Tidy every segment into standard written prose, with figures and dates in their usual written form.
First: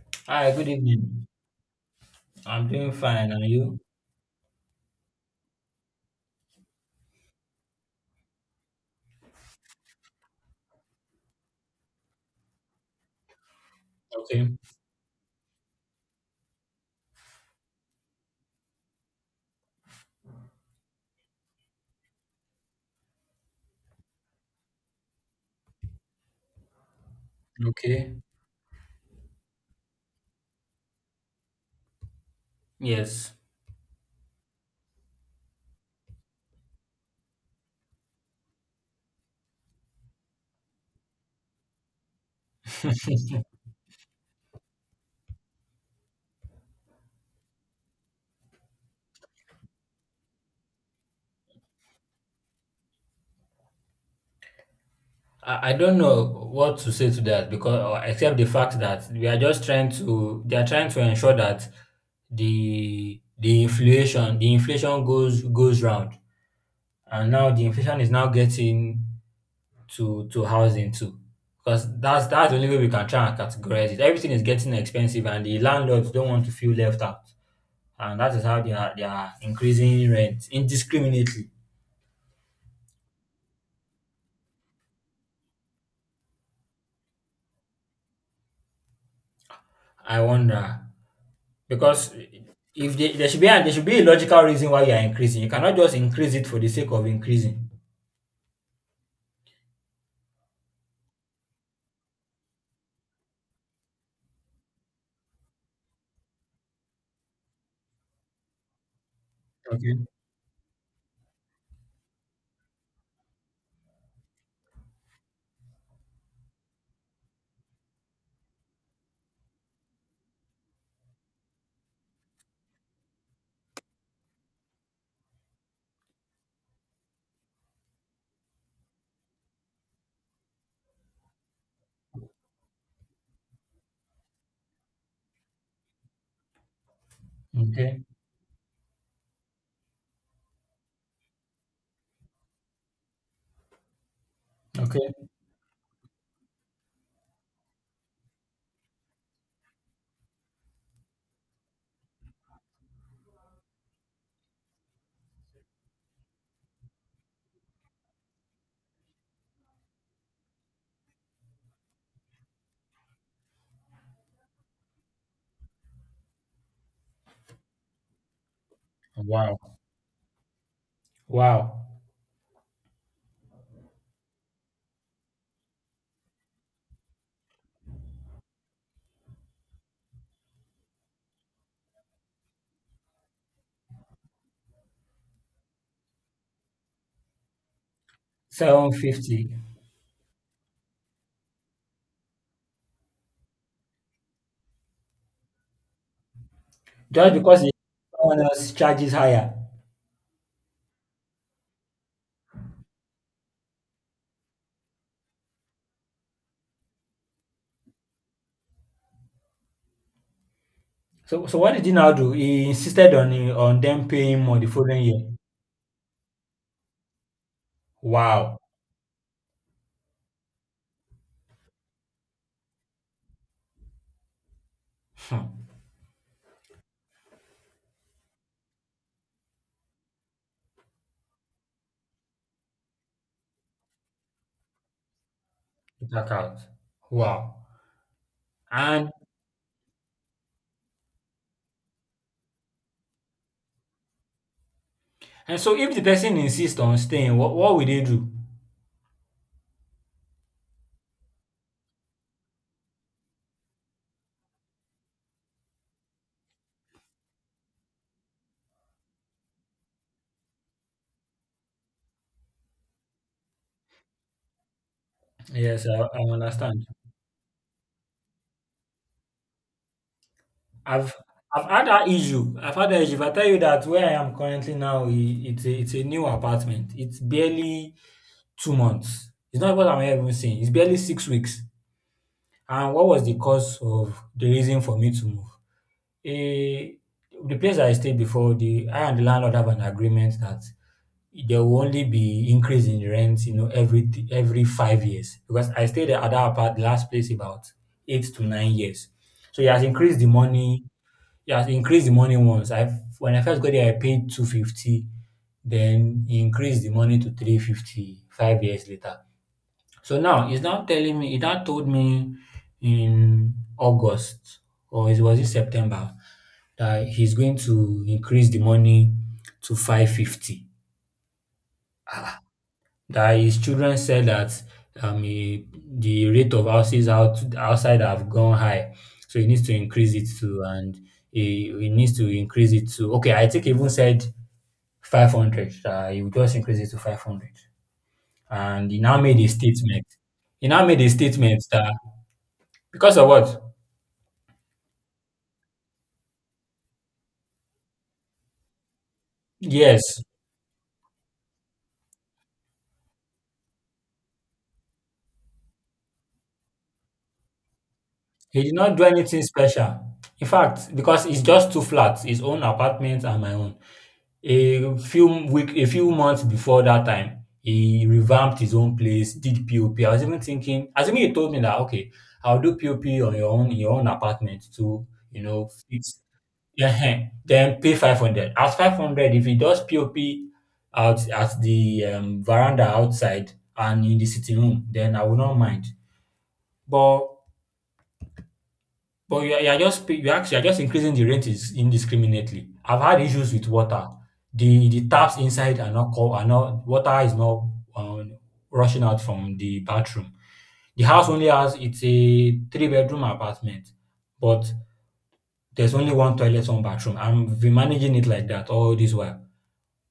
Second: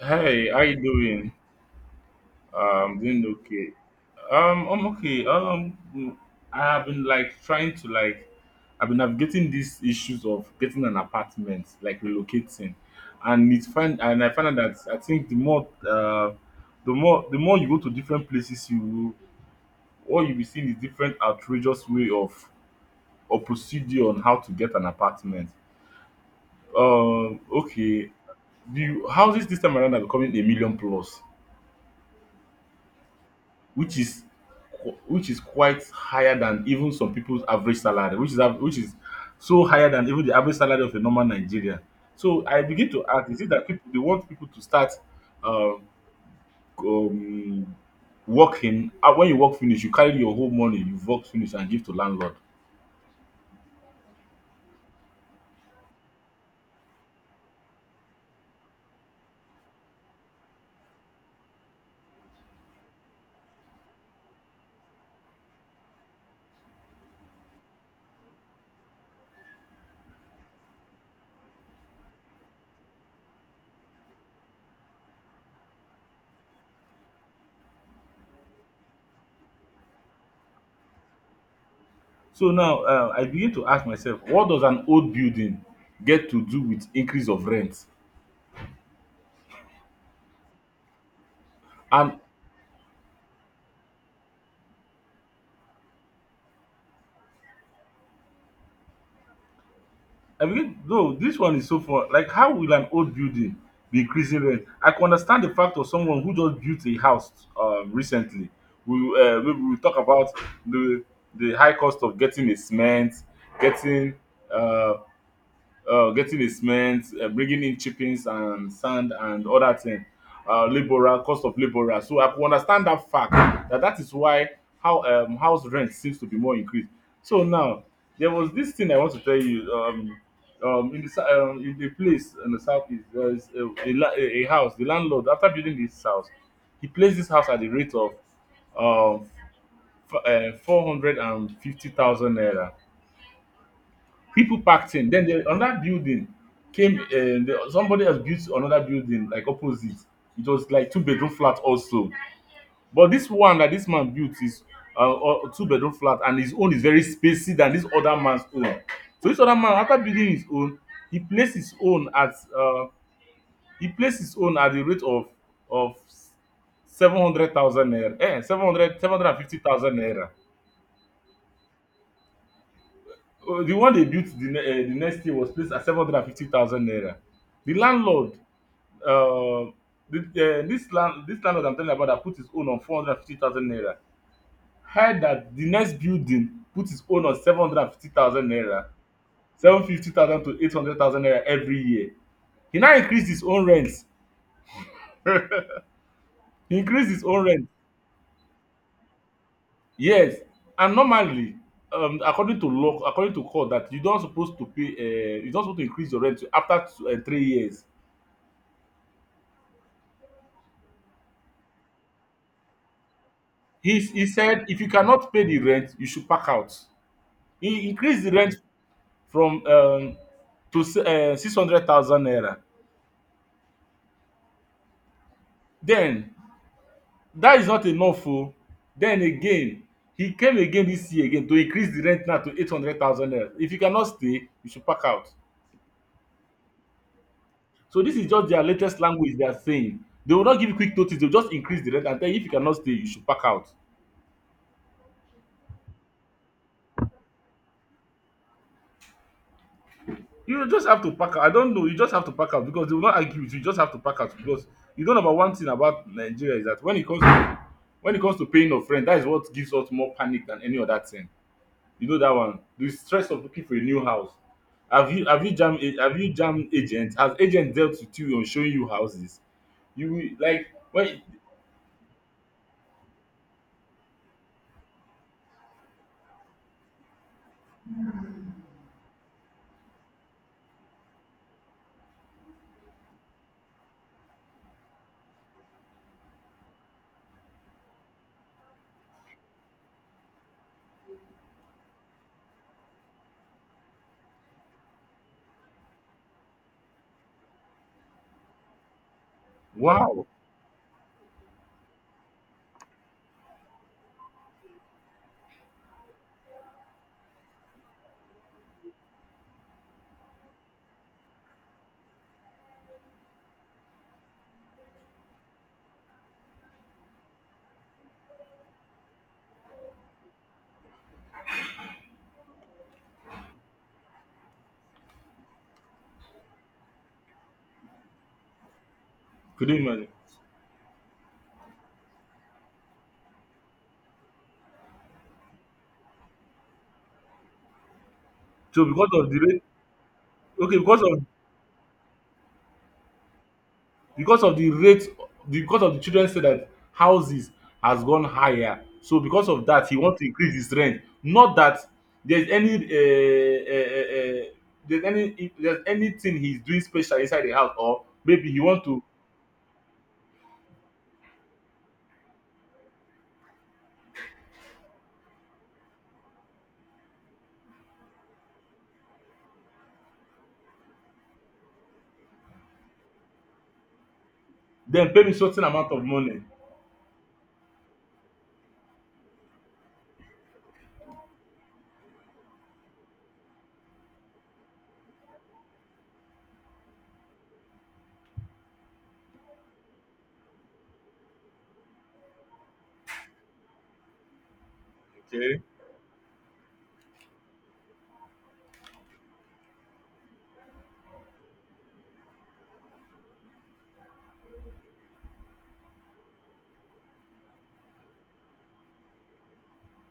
Hey, Hi, how good you evening. doing? I'm doing Doing fine, are okay. you? I'm okay. I have been trying to I've been navigating these issues of getting an apartment, like relocating, and it's find and I Okay, found out that I think the more the more you go to different places, you will all you'll be seeing is different outrageous way of or procedure on how to get an apartment. Okay, okay. the houses this time around are becoming a million plus, Yes. which is which is quite higher than even some people's average salary, which is which is so higher than even the average salary of a normal Nigerian. So I begin to ask, I, is it that people they want people to start um, um working? When you work finish you carry your whole money, you work finish and give to landlord. I don't know what to say to that because or except the fact that we are just trying to they are trying to ensure that the inflation the inflation goes round. And now the inflation is now getting to housing too, because that's the only way we can try and categorize it. Everything is getting expensive and the landlords don't want to feel left out. And that is how they are increasing rent indiscriminately. So now I begin to ask myself, what does an old building get to do with increase of rent? I wonder, because And if they, there should be a, there should be a logical reason why you are increasing. You cannot just increase it for the sake of increasing. I mean, though, this one is so far. Like, how will an old building be increasing rent? I can understand the fact of someone who just built a house recently. We maybe we'll talk Okay. about the the high cost of getting a cement, getting uh, getting a cement, bringing in chippings and sand and other thing, labourer, cost of labourer. So I could understand that fact that that is why how house rent seems to be more increased. So now there was this thing I want to tell you. In the in the place in the southeast, there is a, la- a house. The landlord, after building this house, he placed this house at the rate Okay. of um, 450,000 naira, people packed Okay. in. Then the, another building came. Somebody else built another building like opposite. It was like two-bedroom flat also. But this one that this man built is two-bedroom flat, and his own is very spacey than this other man's own. So this other man, after building his own, he placed his own at uh, he placed his own at the rate of of 700,000 naira, eh, seven hundred fifty Wow. thousand naira. Wow. The one they built the, the next year was placed at 750,000 naira. The landlord, uh, this this landlord I'm telling you about that put his own on 450,000 naira. Heard that the next building put his own on 750,000 naira, 750. 750,000 to 800,000 naira every year. He now increased his own rent. He increased his Just own because rent. Someone else charges higher. Yes, and normally, according to law, according to court, that you don't supposed to pay, you don't supposed to increase your rent after two, 3 years. So so what did he now do? He insisted on them He paying more said, the if you following year. cannot pay the rent, you should pack out. He increased the rent Wow. from 600,000 naira. Hmm. Then, that is not enough. Oh. Then again, he came again this year again to increase the rent now to 800,000 naira. If you cannot stay, you should pack out. Check out. Wow. So, this is just their latest And language they are saying. They will not give you quick notice, they will just increase the rent and tell you if you cannot stay, you should pack out. And so if the person insists on staying, what will they do? You just have to pack out. I don't know. You just have to pack out because they will not argue with you. You just have to pack out because you don't know about one thing about Nigeria is that when it comes to when it comes to paying of rent, that is what gives us more panic than any other thing. You know that one. The stress of looking for a new house. Have you have you jam Yes, I, have I you jam understand. agents? Has agent dealt with you on showing you houses? You will- like I've when I've had that issue. I've had that issue. If I tell you that where I am currently now, it's a new apartment. It's barely 2 months. It's not what I'm even saying. It's barely 6 weeks. And what was the cause of the reason for me to move? Eh, the place I stayed before, the I and the landlord have an agreement that there will only be increase in rent, you know, every 5 years, because I stayed at that apart last place about 8 to 9 years. So he has increased the wow, money. He has increased the money once. I When I first got there, I paid 250. Then he increased the money to three fifty five years later. So now he's now telling me. He now told me in August, or it was it September, that he's going to increase the money to 550. Ah, that his children said that he, the rate of houses outside have gone high, so he needs could to you imagine? increase it to and he needs to increase it to okay. I think he even said 500. He would just increase it to 500, So and he because now of the made a rate, statement. He okay, now made a statement that because of what? because of the rate, because of the children say that houses has gone higher, so because of that he want Yes, to increase his rent, not that there's any uh, uh, uh, there's any there's anything he's doing special inside the house, or maybe he he did want not to do anything special. In fact, because it's just two flats, his own apartment and my own. A few months before that time, he revamped his own place, did POP. I was even thinking, assuming he told me that, "Okay, I'll do POP on your own in your own apartment to, then pay me you certain know, amount of fix." money, Yeah, then pay 500. At 500, if he does POP out at the, veranda outside and in the sitting room, then I would not mind. But you are actually you are just increasing the rent is indiscriminately. I've had issues with water. The taps okay. inside are not water is not um, rushing out from the bathroom. The house only has it's a three-bedroom apartment, but there's only one toilet, one bathroom. I'm been managing it like that all this while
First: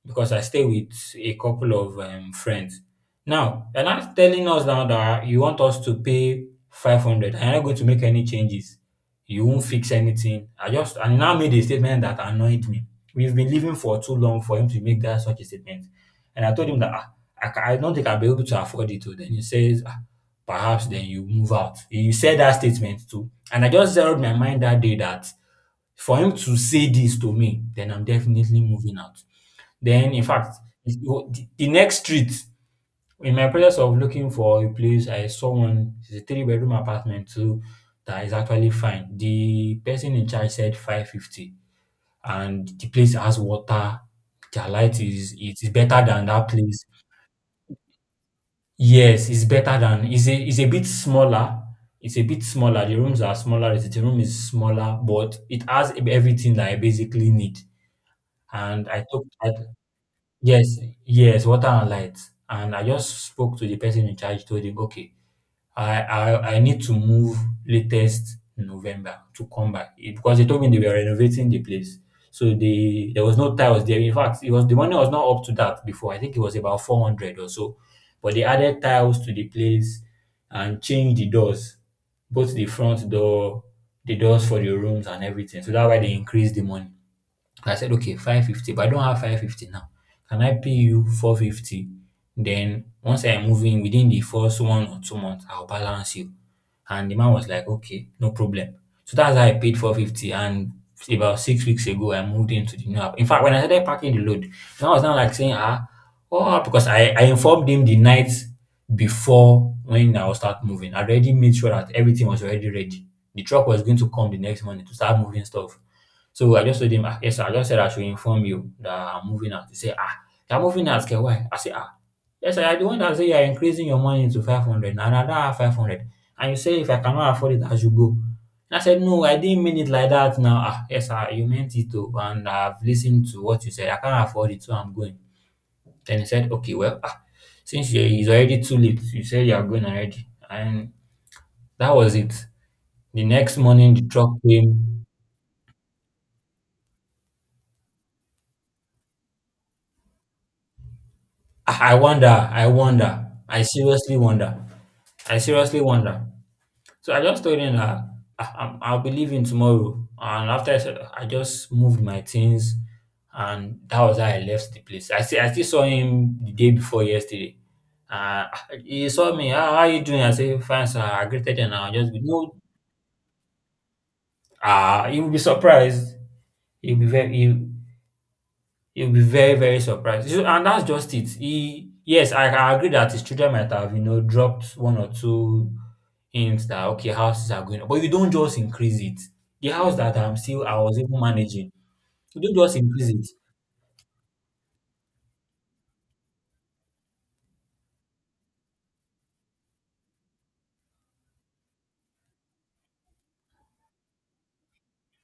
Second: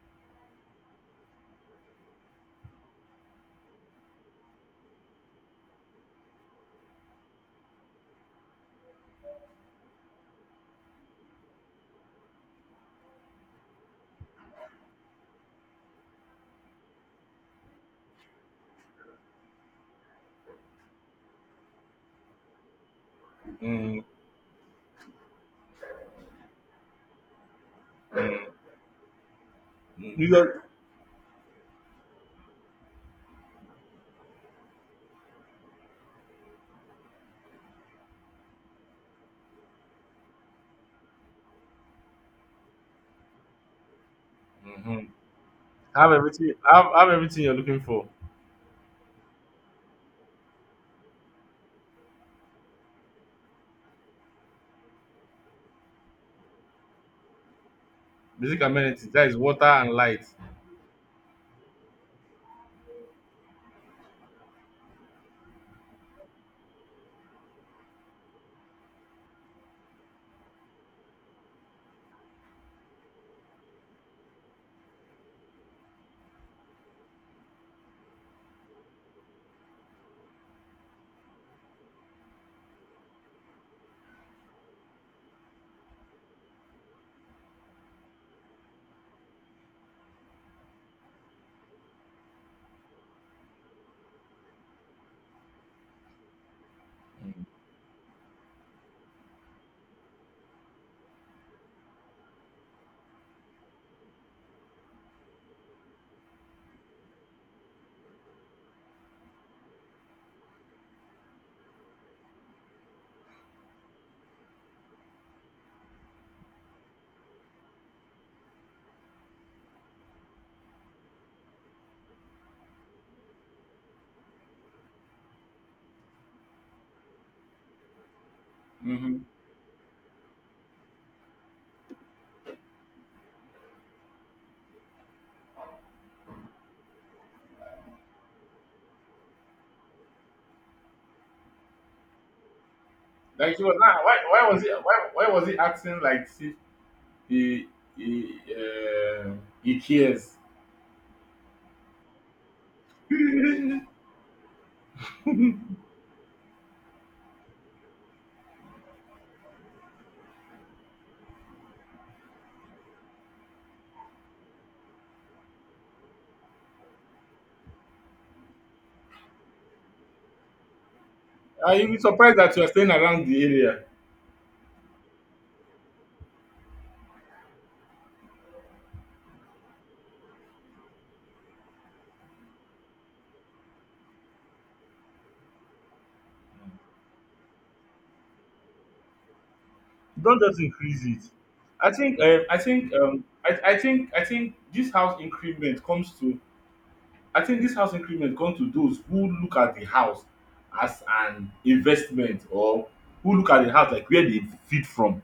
because I stay with a couple of friends. Now, you're not telling us now that you want us to pay 500 hundred. I'm not going to make any changes. You won't fix anything. And he now made a statement that annoyed me. We've been living for too long for him to make that such a statement. And I told him that, ah, I don't think I'll be able to afford it. Oh. Then he says, "Ah, perhaps then you move out." He said that statement too. And I just mm, zeroed my mind that day that for him to say this to me, then I'm definitely moving out. Then, in you just fact, if you- the next street, in my process of looking for a place, I saw one. It's a three-bedroom apartment too that is actually fine. The person in charge said 550, and the place has water. Their light mhm. is it is better Have than that everything, place. Have everything you're looking for, Yes, it's better than it's a bit smaller. It's a bit smaller. The rooms are smaller. The room is smaller, but it has everything that I basically need. basic And I amenities, took that is I, water and light. Yes, yes, water and light. And I just spoke to the person in charge, told him, okay, I need to move latest November to come back. Eh, because they told me they were renovating the place. So they there was no tiles there. In fact, it was the money was not up to that before. I think it was about 400 or so. But they added tiles to the place and changed the doors, both the front door, the doors for the rooms and everything. So that's why they increased the money. I said, okay, 550, but I don't have 550 now. Can I pay you 450? Then once I move in within the first 1 or 2 months, I'll balance you. And the man was like, okay, no problem. So that's how I paid 450. And about 6 weeks ago, I moved into the new app. In fact, when I started packing the load, I was not like saying, "Ah, oh, ah," because I informed him the night before when I will start moving. I already made sure that everything was already ready. The truck was going to come the next morning to start moving stuff. So I just told him, ah, yes, sir, I just said I should inform you that I'm moving out. He said, ah, you're moving out, okay, why? I said, ah, yes, sir, you the one that say you're increasing your money to 500 and I don't have 500. And you say, if I cannot afford it, I should go. And I said, Hmm. no, I didn't mean it like that now. Ah, yes, sir, you meant it too. And I've listened to what you said. I can't afford it, so I'm going. Then he said, okay, well, ah, it's already too late, you said you're going already. And that was it. The next Like he was morning, now the truck why was he came. Why was he acting like he he uh, he cares. I wonder, I wonder, I I seriously wonder, I seriously wonder. So I just told him that, "Ah, I'll be leaving tomorrow," and after I said, I just moved my things, and that was how I left the place. I see, I still saw him the day before yesterday. Uh, he saw me. Ah, how are you doing? I said, fine, sir. I greeted him. And will I be just be surprised no. that you are staying around the area. Ah, you'll be surprised. You'll be very. You He'll be very, very surprised. You and that's just it. He, yes, I agree that his children might have, you know, dropped one or two hints that okay, houses are going up, but you don't just increase it. The house that I'm Don't just still, I was increase even it. managing, I think You I don't just think increase it. I think I think this house increment comes to I think this house increment comes to those who look at the house as an investment, or who look at the house like where they feed from.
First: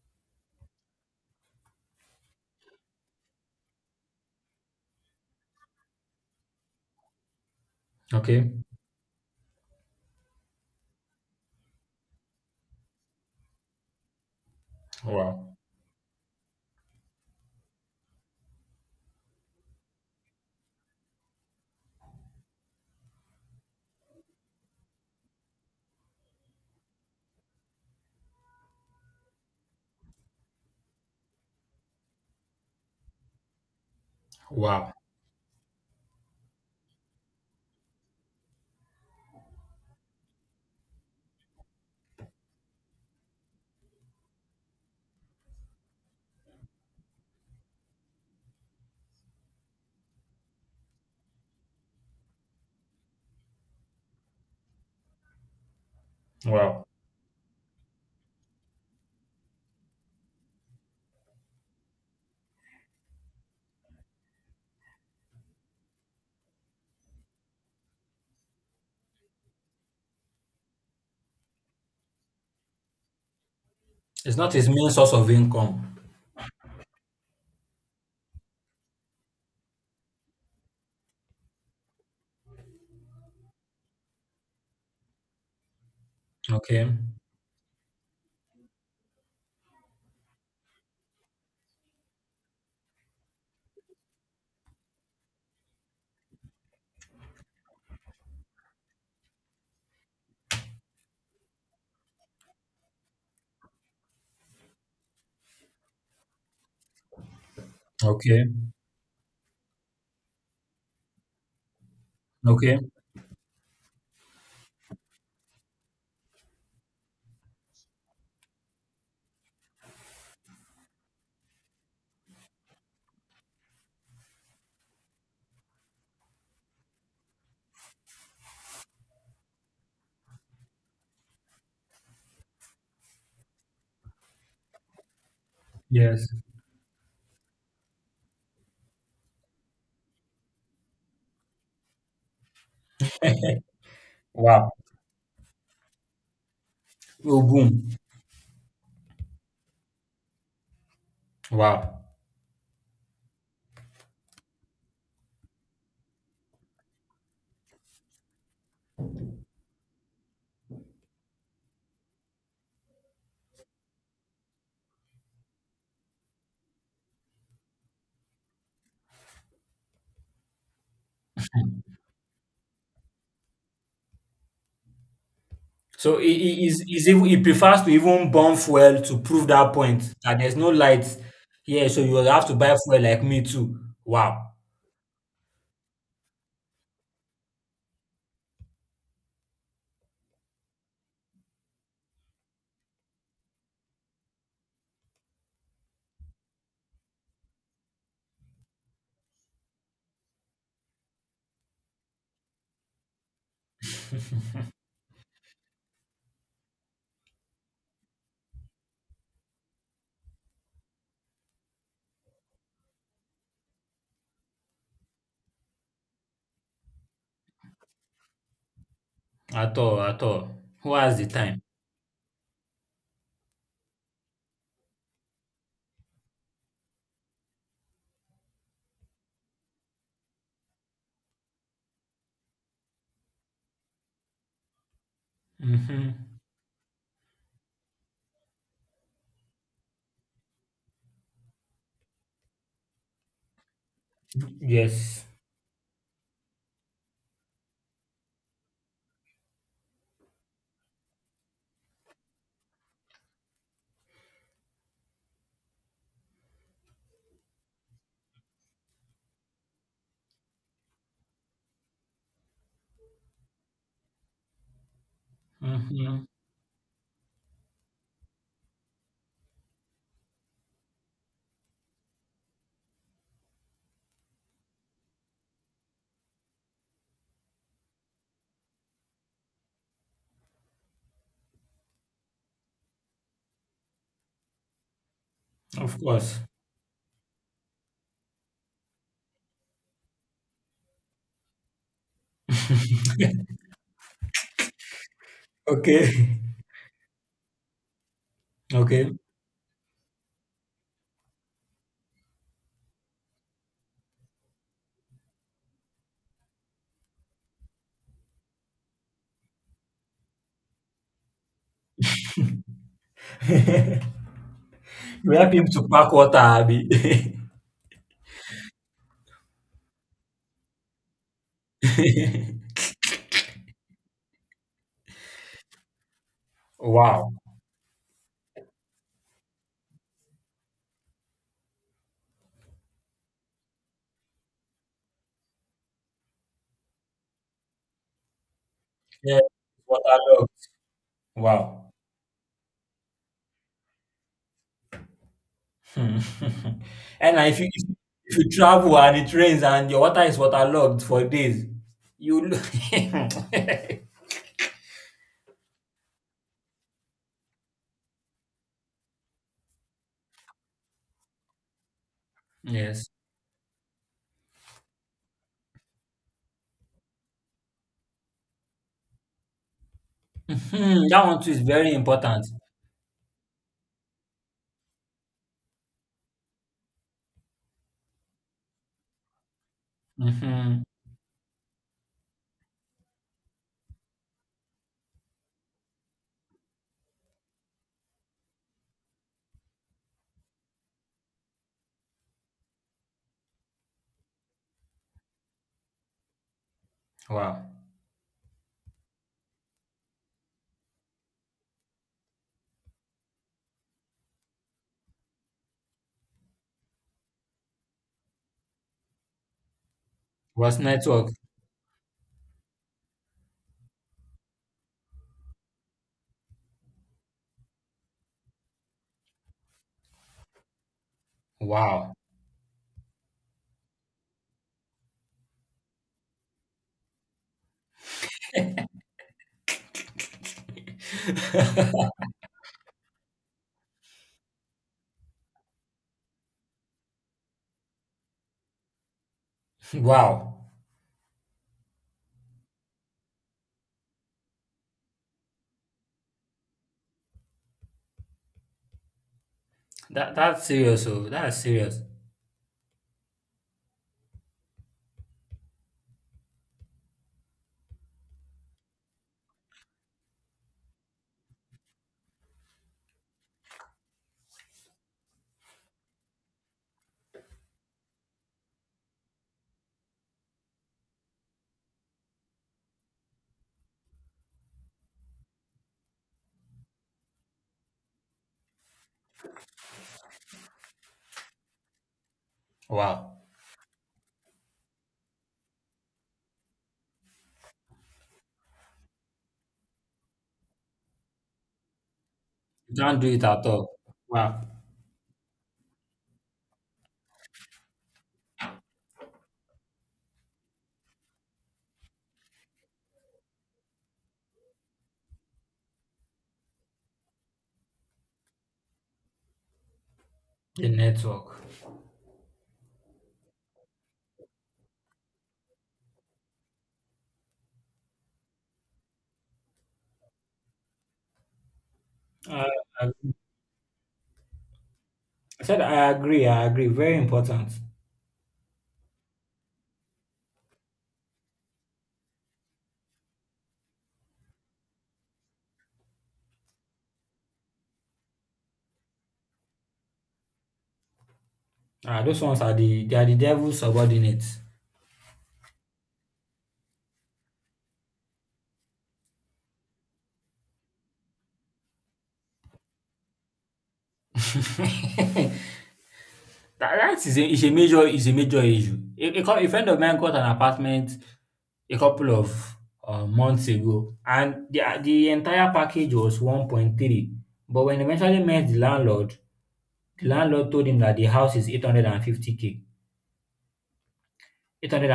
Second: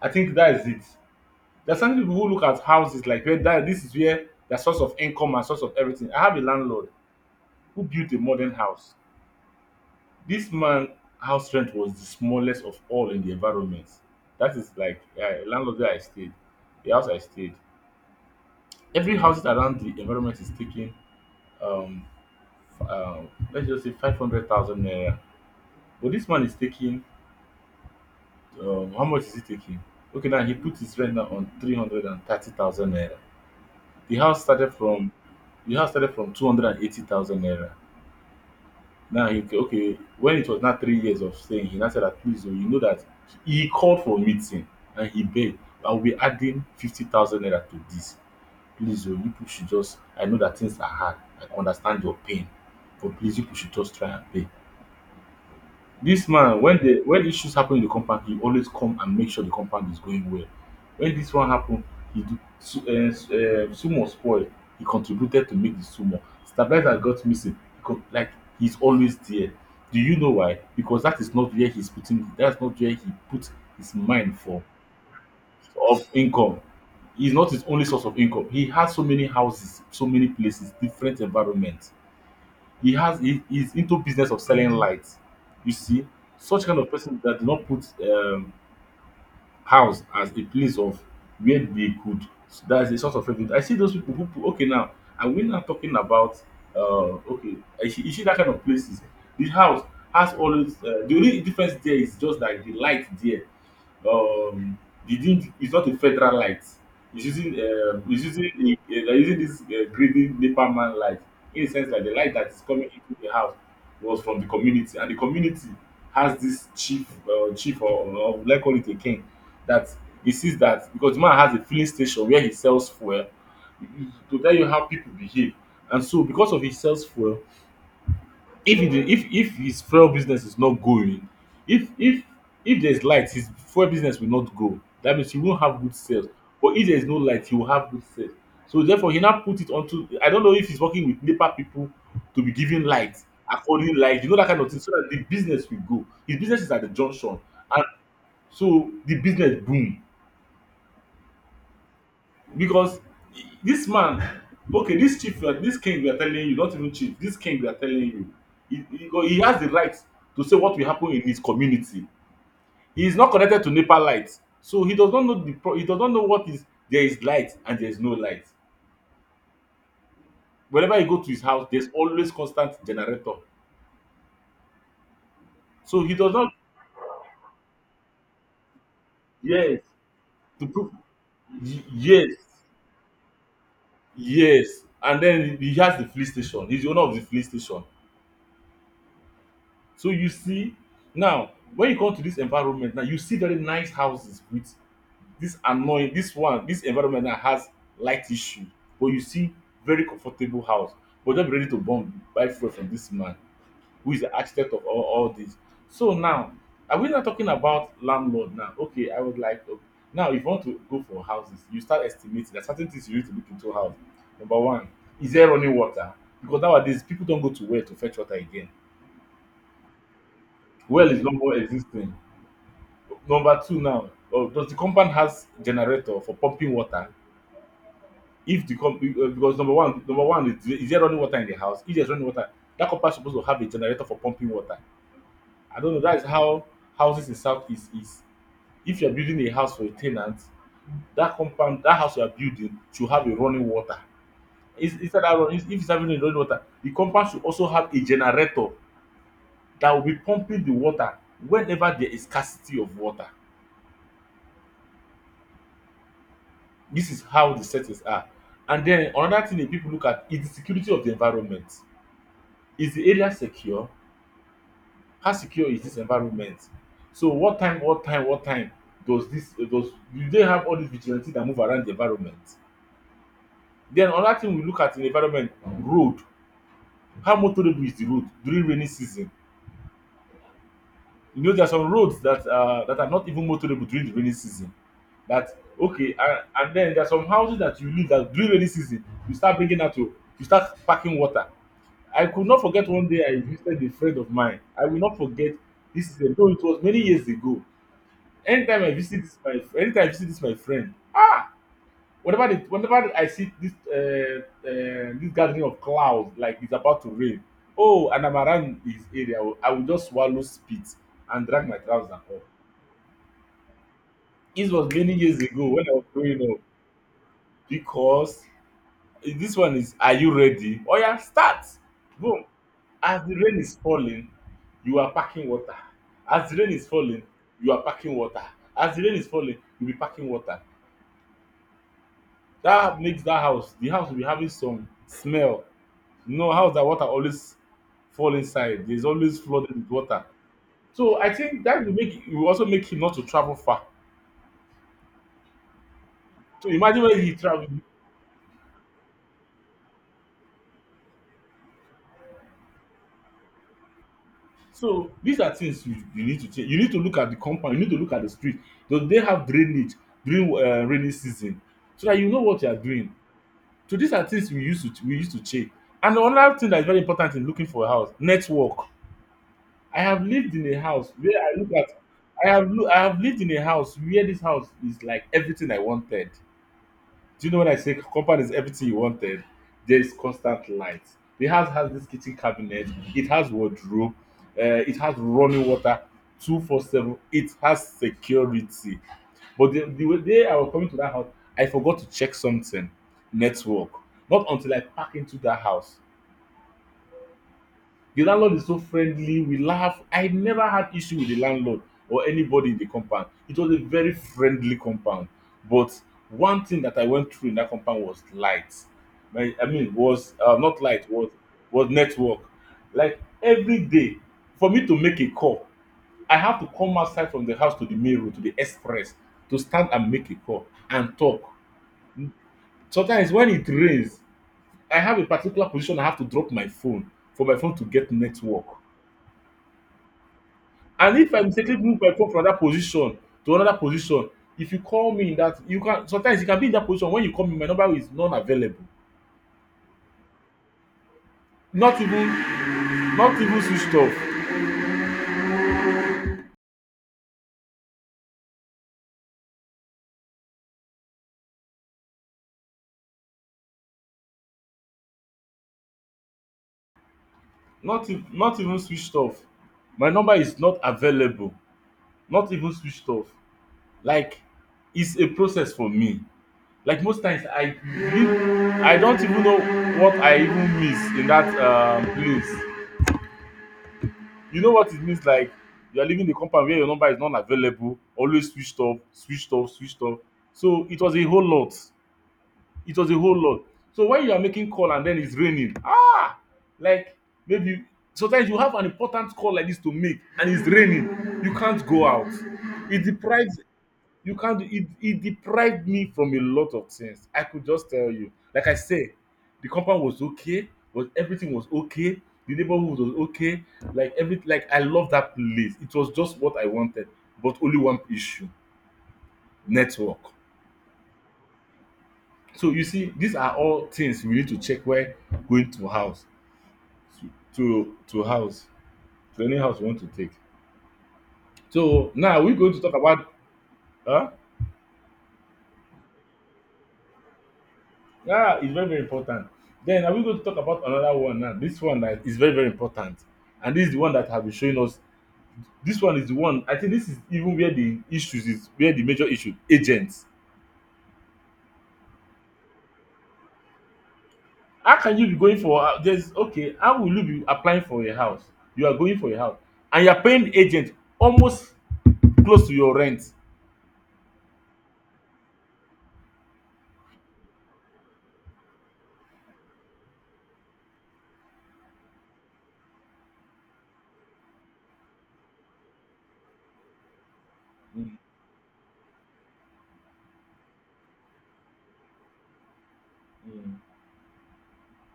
I think that is it. There are some people who look at houses like where that this is where their source of income and source of everything. I have a landlord who built a Okay. modern house. This man house rent was the smallest of all in the environment. That is like Wow. landlord where I stayed, the house I stayed. Every house around the environment is taking um, f- uh, let's just say 500,000 naira. But this man is taking how much is he taking? Okay, now he put his rent now on 330,000 naira. The house started Wow. from the house started from 280,000 naira. Now he okay, when it was not 3 years of staying, he now said that please, oh, you know that he called for a meeting, and he begged, I will be adding 50,000 naira to this. Please, oh, you people should just, I know that things are hard. I understand your pain, but please, you people should just try and pay. This man, when Wow. the when issues happen in the compound, he always come and make sure the compound is going well. When this one happen, he sumor spoil, he contributed to make the Sumo Stabilizer got missing he like he's always there. Do you know why? Because that is not where he's putting, that's not where he put his It's mind not for his main source of income. of income. He's not his only source of income. He has so many houses, so many places, different environments. He has he is into business of selling lights. You see, such kind Okay. of person that do not put house as a place of where they could. So that's a sort of revenue. I see those people who put- okay now, and we're not talking about uh okay you see that kind of places. The house has always the only difference there is just that the light there um the thing is not a federal light, it's using Okay. They're using this greedy nepa man light, in a sense like the light that is Okay. coming into the house was from the community, and the community has this chief or let's call it a king that he sees that because the man has a filling station where he sells fuel, to tell you how people behave. And so because of his sells fuel, if he if his fuel business is not going, if if if there's light, his fuel business will not go. That means he won't have good Yes. sales. But if there's no light, he will have good sales. So therefore he now put it onto, I don't know if he's working with NEPA people to be giving light, according light, you know that kind of Wow. thing, so that the business will go. His business is at the junction, Oh, and boom. so the business boom. Wow. Because this man, okay, this chief, this king we are telling you, not even chief, this king we are telling you, he has the right to say what will happen in his community. He is not connected to NEPA light, so he does not know the he does not know what is there is light and there is no light. Whenever you go to his house, there's always constant generator. So he So does not he's even he prefers to even burn fuel to prove that yes point that there's to no prove light here, so you will yes have to buy fuel like me too. Wow. yes, and then he has the police station. He's the owner of the police station. So you see, now when you come to this environment, now you see very nice houses with this annoying, this one, this environment that has light issue, but you see very comfortable house. But just be ready to bomb buy fuel from this man who is the architect of all this. So now, are we not talking about landlord now? Okay, I would like to. Now, if you want to go for houses, you start estimating. There are certain things you need to look into house. Number one, is there running water? Because nowadays people don't go to well to fetch water again. At all, at all. Who Well has is the no more time? existing. Number two now, does the compound has generator for pumping water? If the com- Because number one is there running water in the house? If there's running water, that compound is supposed to have a generator for pumping water. I don't know. Hmm. That is how houses in southeast is. If you're building a house for a tenant, that compound, that house you are building should have a running water. Instead Yes. of running, if it's having a running water, the compound should also have a generator that will be pumping the water whenever there is scarcity of water. This is how the settings are. And then another thing that people look at is the security of the environment. Is the area secure? How secure is this Hmm. environment? So what time does this does do they have all these vigilante that move around the environment? Then another thing we look at in the environment, road. How motorable is the road during rainy season? You know, there are some roads that that are not even motorable during the rainy season. That Of okay, and, course. and then there are some houses that you live that during rainy season you start bringing out to you start packing water. I could not forget one day I visited a friend of mine. I will not forget, Okay. this is a though it was many years ago. Okay. Anytime I visit this my friend, ah, whenever I see this this gathering of clouds like it's about to rain, oh, and I'm around his area, I will just swallow spit and drag my trousers off. This was many You years help him ago to when I was pack water, growing up Abi. because this one is, are you ready? Oya start. Boom. As the rain is falling, you are packing water. As the rain is falling, Wow. you are packing water. As the rain is falling, you be packing water. That makes that house, the house will be having some smell. You know, house that water always fall inside. There's Yeah. always flooded with Water water. log. So I think that Wow. will make, it will also make him not to travel far. Hmm. So imagine when he And travel. If you travel and it rains and your water is waterlogged for days, you lo So these are things you, you need to change. You need to look at the compound. You need to look at the street. Do they have drainage during rainy season, so that you know what you are Yes. doing. So these are things we used to check. And another thing that is very important in looking for a house, network. I have lived in a Mhm. house That where one too I is look very at. important. I have lived in a house where this house is like everything I wanted. Do you know when I say compound is everything you wanted? There is constant Mhm. light. The house has this kitchen cabinet. It has wardrobe. It has running water, 24/7. It has security. But the day I was coming to that house, I forgot to check something, network. Not until I pack into that house. Wow. The landlord is so friendly, we laugh. I never had issue with the landlord or anybody in the compound. It was a very friendly compound. But one thing that I went through in that compound was light. I mean, was Was not light, network. was network. Like every day, for me to make a call, I have to come outside from the house to the main road to the express to stand and make a call and talk. Wow. Sometimes when it rains, I have a particular position I have to drop my phone for my phone to get network. And if I mistakenly move my phone from that position to another position, if you call me in that, you can sometimes, you can be in that position when you call me my number is non-available. Wow. Not even, not even switched off. That that's serious oh. That's serious. Not even switched off. My number is not available. Not even switched off. Like it's a process for me. Like most times I don't even know what I even miss in that place. You know what it means, like you are leaving the compound where your number is not available, always switched off, switched off, switched off. So it was a whole lot. It was a whole Wow. lot. So when you are making call and then it's raining, ah, like maybe sometimes you have an important call like this to make and it's raining, you can't go out. You It can't do it deprives at all. You can't Wow. do it. It deprived me from a lot of things. I could just tell you. Like I said, the compound was okay, but everything was okay. The neighborhood was okay. Like I love that place. It was just what I wanted, but only one issue: network. The network. So you see, these are all things we need to check while going to house to to, house to any house we want to take. So now we're Uh, going to talk I about, huh? I said I agree. I agree. Very important. Yeah, it's very, very important. Then are we going to talk about another one now? This one that is very, very important. And this is the one that have been showing us. This one is the one I think, this is even where the issues is, where the major issue, agents. Ah, those ones are the they are the devil's subordinates. How can you be going for there's okay, how will you be applying for a house? You are going for a house and you're paying agent almost close to your rent. That that is a major issue. A friend of mine got an apartment a couple of, months ago, and the entire package was 1.3, but when he Mm, eventually met the landlord told him that the house is 850 k. mm.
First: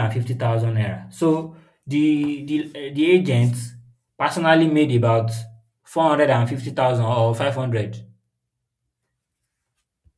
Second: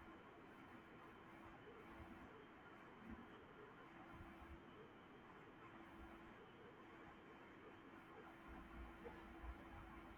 ₦850,000. So, the agent personally made about 450,000 or 500.